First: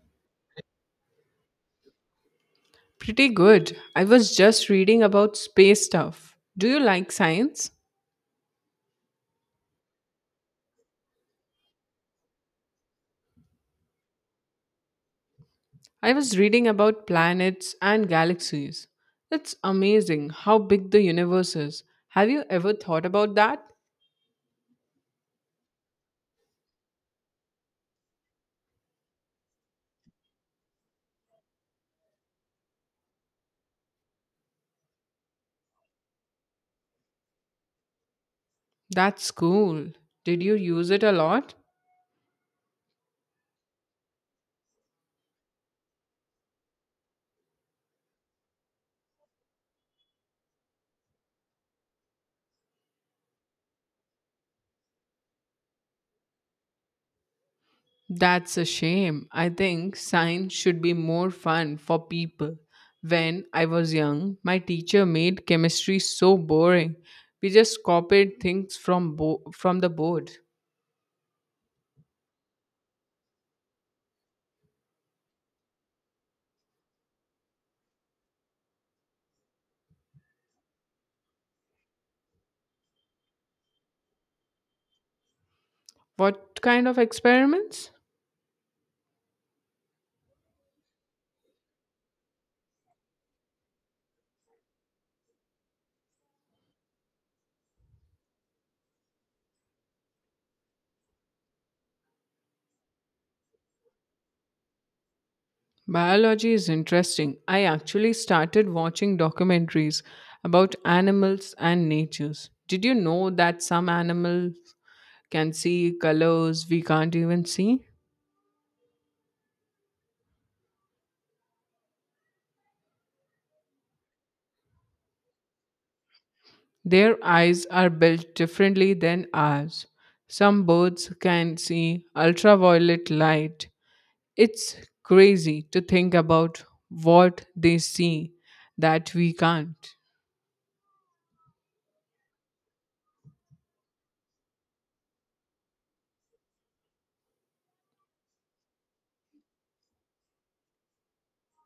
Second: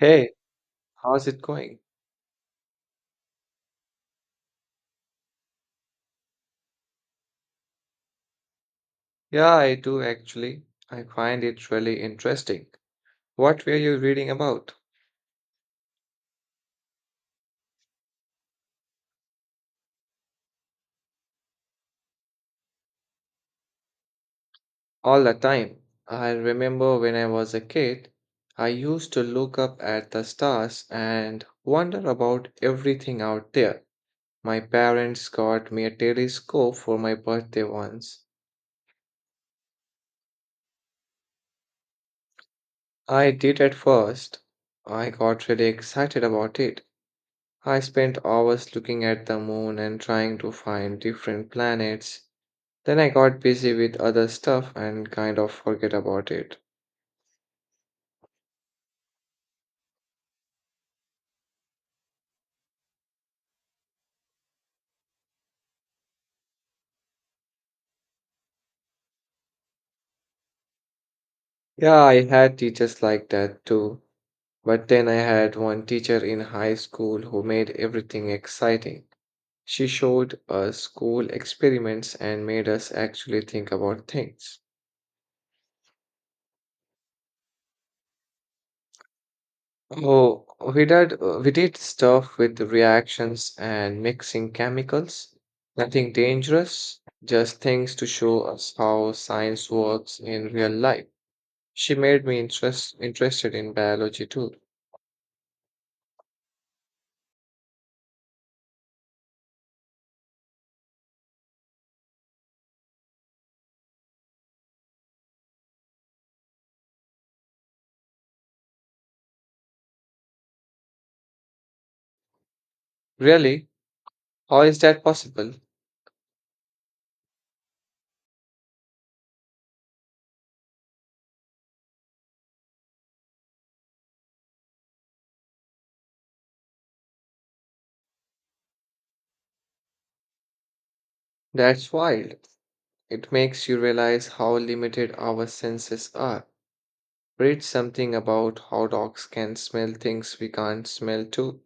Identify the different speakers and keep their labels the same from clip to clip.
Speaker 1: Hey, how's it going?
Speaker 2: Pretty good. I was just reading about space stuff. Do you like science?
Speaker 1: Yeah, I do actually. I find it really interesting. What were you reading about?
Speaker 2: I was reading about planets and galaxies. It's amazing how big the universe is. Have you ever thought about that?
Speaker 1: All the time. I remember when I was a kid, I used to look up at the stars and wonder about everything out there. My parents got me a telescope for my birthday once.
Speaker 2: That's cool. Did you use it a lot?
Speaker 1: I did at first. I got really excited about it. I spent hours looking at the moon and trying to find different planets. Then I got busy with other stuff and kind of forget about it.
Speaker 2: That's a shame. I think science should be more fun for people. When I was young, my teacher made chemistry so boring. We just copied things from the board.
Speaker 1: Yeah, I had teachers like that too. But then I had one teacher in high school who made everything exciting. She showed us school experiments and made us actually think about things.
Speaker 2: What kind of experiments?
Speaker 1: Oh, we did stuff with the reactions and mixing chemicals. Nothing dangerous, just things to show us how science works in real life. She made me interested in biology too.
Speaker 2: Biology is interesting. I actually started watching documentaries about animals and natures. Did you know that some animals can see colors we can't even see?
Speaker 1: Really? How is that possible?
Speaker 2: Their eyes are built differently than ours. Some birds can see ultraviolet light. It's crazy to think about what they see that we can't.
Speaker 1: That's wild. It makes you realize how limited our senses are. Read something about how dogs can smell things we can't smell too.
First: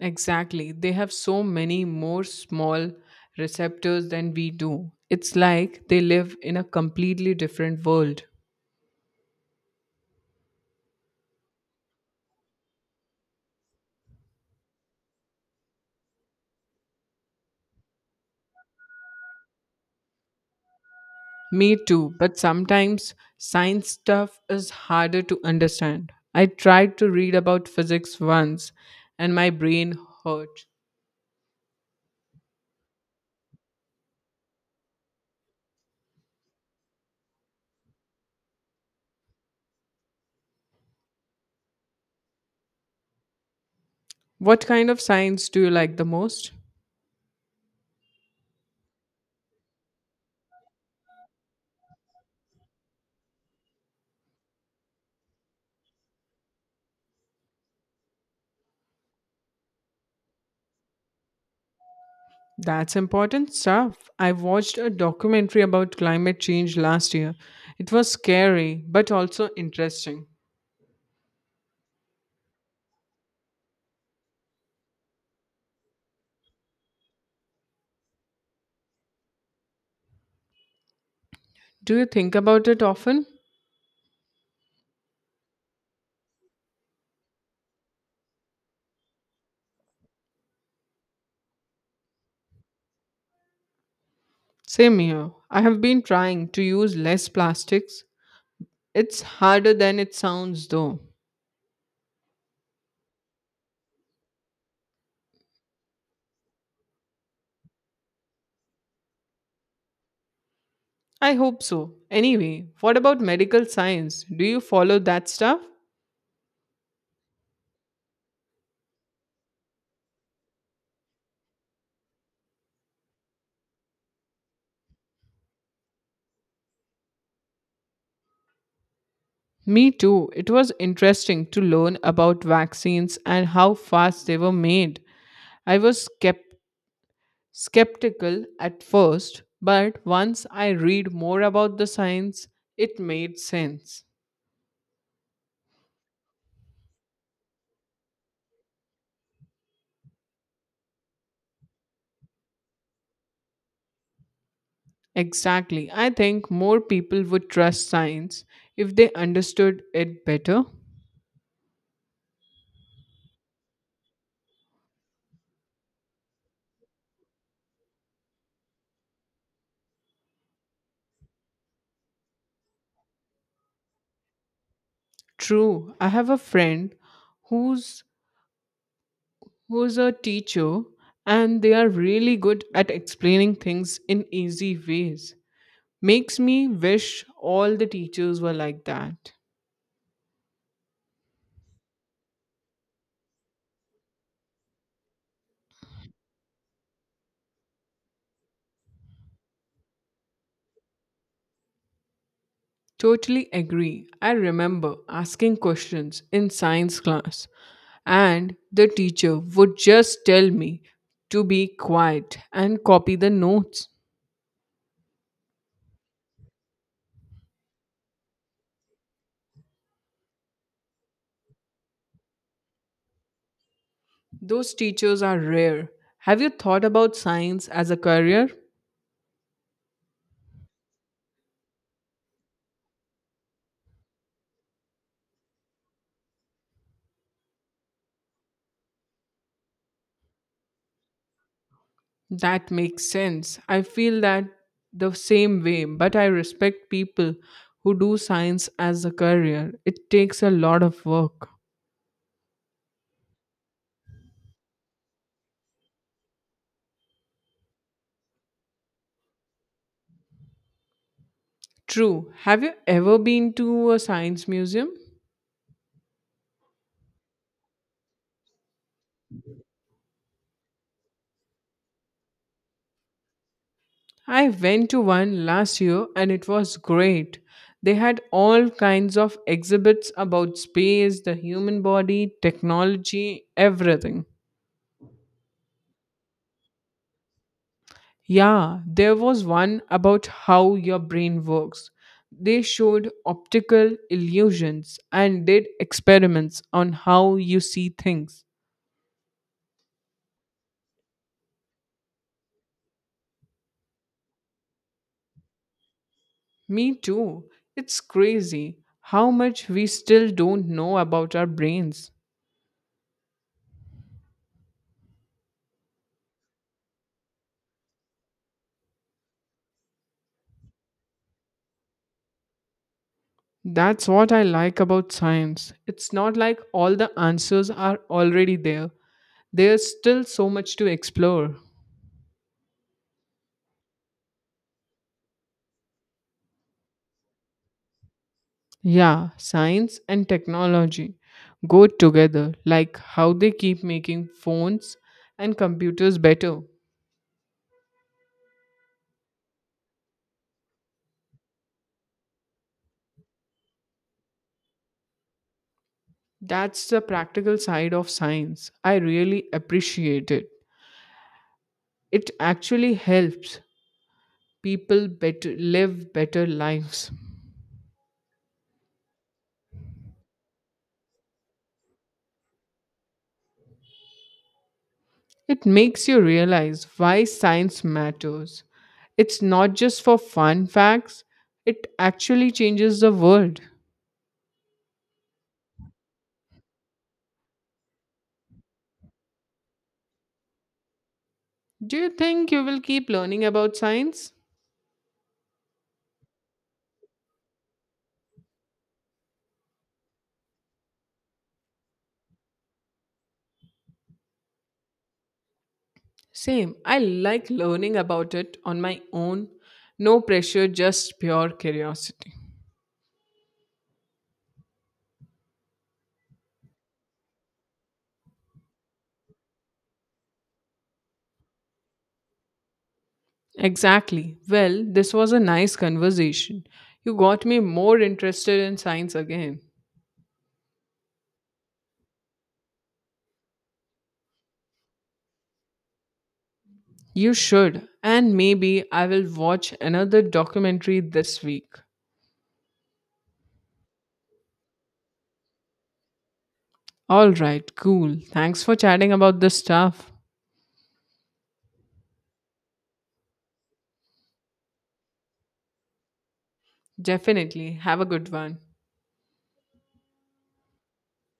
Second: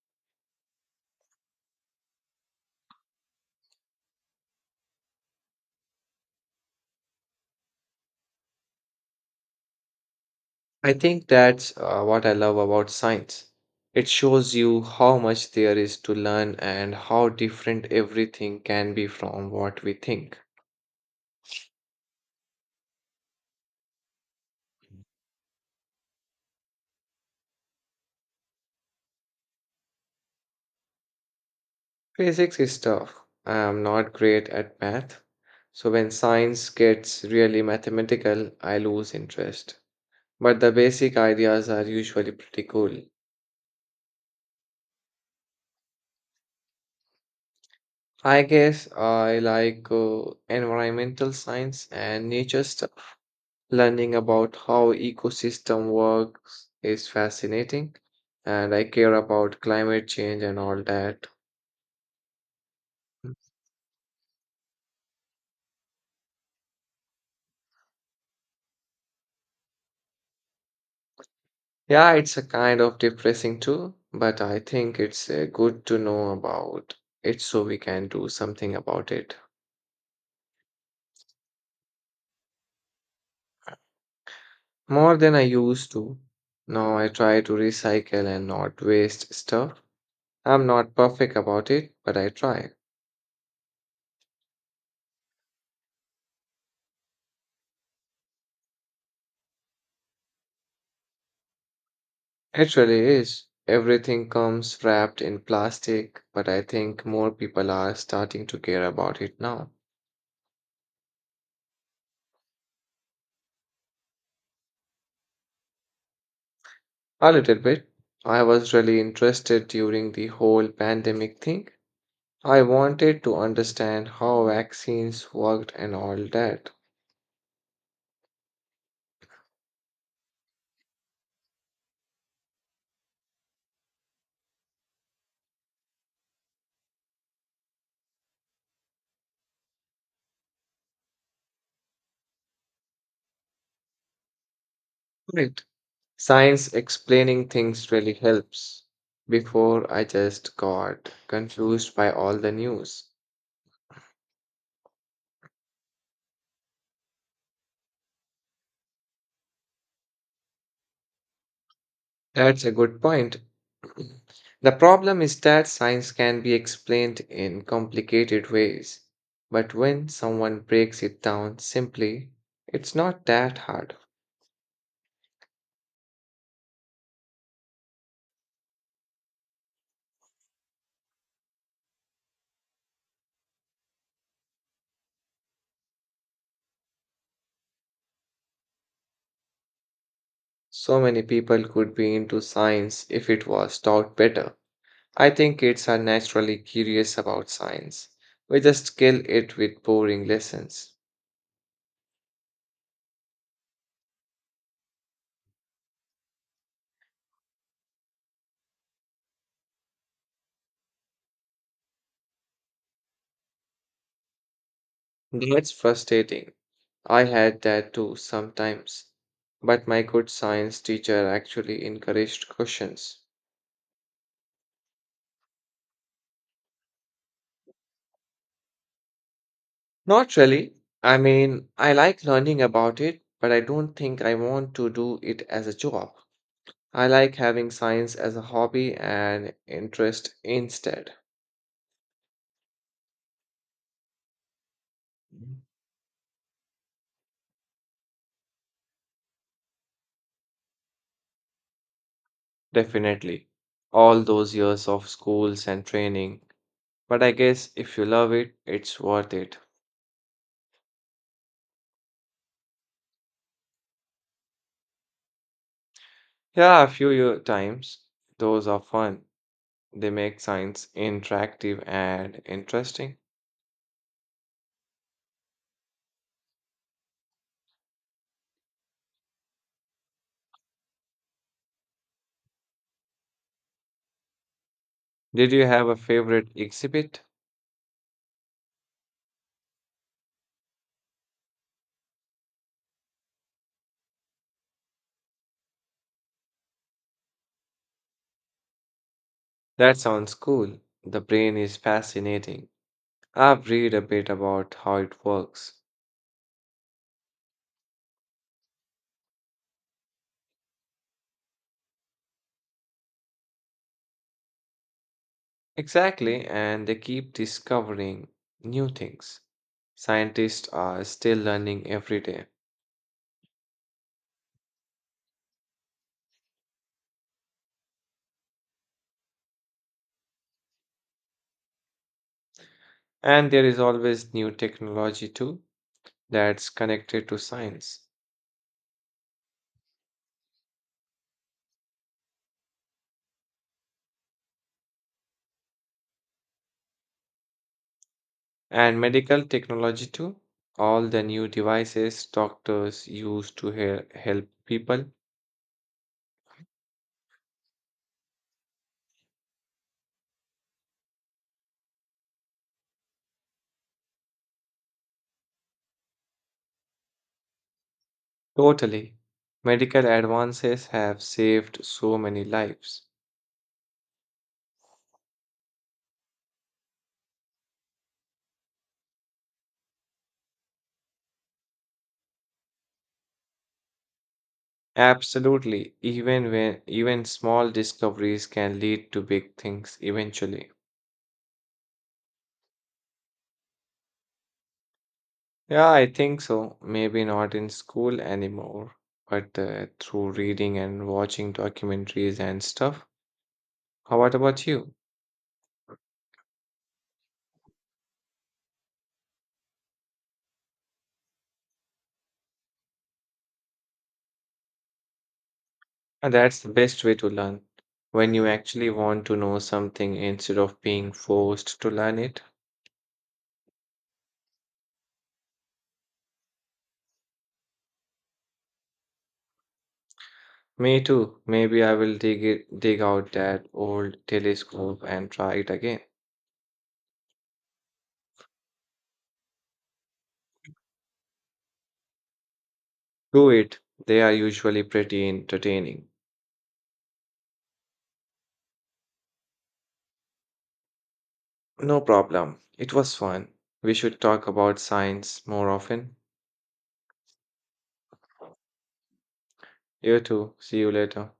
Speaker 2: Exactly. They have so many more small receptors than we do. It's like they live in a completely different world.
Speaker 1: I think that's what I love about science. It shows you how much there is to learn and how different everything can be from what we think.
Speaker 2: Me too, but sometimes science stuff is harder to understand. I tried to read about physics once and my brain hurt.
Speaker 1: Physics is tough. I am not great at math, so when science gets really mathematical, I lose interest. But the basic ideas are usually pretty cool.
Speaker 2: What kind of science do you like the most?
Speaker 1: I guess I like environmental science and nature stuff. Learning about how ecosystem works is fascinating, and I care about climate change and all that.
Speaker 2: That's important stuff. I watched a documentary about climate change last year. It was scary, but also interesting.
Speaker 1: Yeah, it's a kind of depressing too, but I think it's good to know about it so we can do something about it.
Speaker 2: Do you think about it often?
Speaker 1: More than I used to. Now I try to recycle and not waste stuff. I'm not perfect about it, but I try.
Speaker 2: Same here. I have been trying to use less plastics. It's harder than it sounds, though.
Speaker 1: It really is. Everything comes wrapped in plastic, but I think more people are starting to care about it now.
Speaker 2: I hope so. Anyway, what about medical science? Do you follow that stuff?
Speaker 1: A little bit. I was really interested during the whole pandemic thing. I wanted to understand how vaccines worked and all that.
Speaker 2: Me too. It was interesting to learn about vaccines and how fast they were made. I was skept- skeptical at first, but once I read more about the science, it made sense.
Speaker 1: Right. Science explaining things really helps. Before, I just got confused by all the news.
Speaker 2: Exactly. I think more people would trust science if they understood it better.
Speaker 1: That's a good point. The problem is that science can be explained in complicated ways, but when someone breaks it down simply, it's not that hard.
Speaker 2: True. I have a friend who's who's a teacher and they are really good at explaining things in easy ways. Makes me wish all the teachers were like that.
Speaker 1: So many people could be into science if it was taught better. I think kids are naturally curious about science. We just kill it with boring lessons.
Speaker 2: Totally agree. I remember asking questions in science class and the teacher would just tell me to be quiet and copy the notes.
Speaker 1: That's frustrating. I had that too sometimes. But my good science teacher actually encouraged questions.
Speaker 2: Those teachers are rare. Have you thought about science as a career?
Speaker 1: Not really. I mean, I like learning about it, but I don't think I want to do it as a job. I like having science as a hobby and interest instead.
Speaker 2: That makes sense. I feel that the
Speaker 1: Mhm.
Speaker 2: same way, but I respect people who do science as a career. It takes a lot of work.
Speaker 1: Definitely. All those years of schools and training. But I guess if you love it, it's worth it.
Speaker 2: True. Have you ever been to a science museum?
Speaker 1: Yeah, a few year times. Those are fun. They make science interactive and interesting.
Speaker 2: I went to one last year and it was great. They had all kinds of exhibits about space, the human body, technology, everything.
Speaker 1: Did you have a favorite exhibit?
Speaker 2: Yeah, there was one about how your brain works. They showed optical illusions and did experiments on how you see things.
Speaker 1: That sounds cool. The brain is fascinating. I've read a bit about how it works.
Speaker 2: Me too. It's crazy how much we still don't know about our brains.
Speaker 1: Exactly, and they keep discovering new things. Scientists are still learning every day.
Speaker 2: That's what I like about science. It's not like all the answers are already there, there's still so much to explore.
Speaker 1: And there is always new technology too that's connected to science.
Speaker 2: Yeah, science and technology go together, like how they keep making phones and computers better.
Speaker 1: And medical technology too. All the new devices doctors use to help people.
Speaker 2: That's the practical side of science. I really appreciate it. It actually helps people better live better lives.
Speaker 1: Totally. Medical advances have saved so many lives.
Speaker 2: It makes you realize why science matters. It's not just for fun facts, it actually changes the world.
Speaker 1: Absolutely. Even small discoveries can lead to big things eventually.
Speaker 2: Do you think you will keep learning about science?
Speaker 1: Yeah, I think so. Maybe not in school anymore, but through reading and watching documentaries and stuff. How what about you?
Speaker 2: Same. I like learning about it on my own. No pressure, just pure curiosity.
Speaker 1: And that's the best way to learn when you actually want to know something instead of being forced to learn it.
Speaker 2: Exactly. Well, this was a nice conversation. You got me more interested in science again.
Speaker 1: Me too. Maybe I will dig out that old telescope and try it again.
Speaker 2: You should. And maybe I will watch another documentary this week.
Speaker 1: Do it. They are usually pretty entertaining.
Speaker 2: All right, cool. Thanks for chatting about this stuff.
Speaker 1: No problem. It was fun. We should talk about science more often.
Speaker 2: Definitely. Have a good one.
Speaker 1: You too. See you later.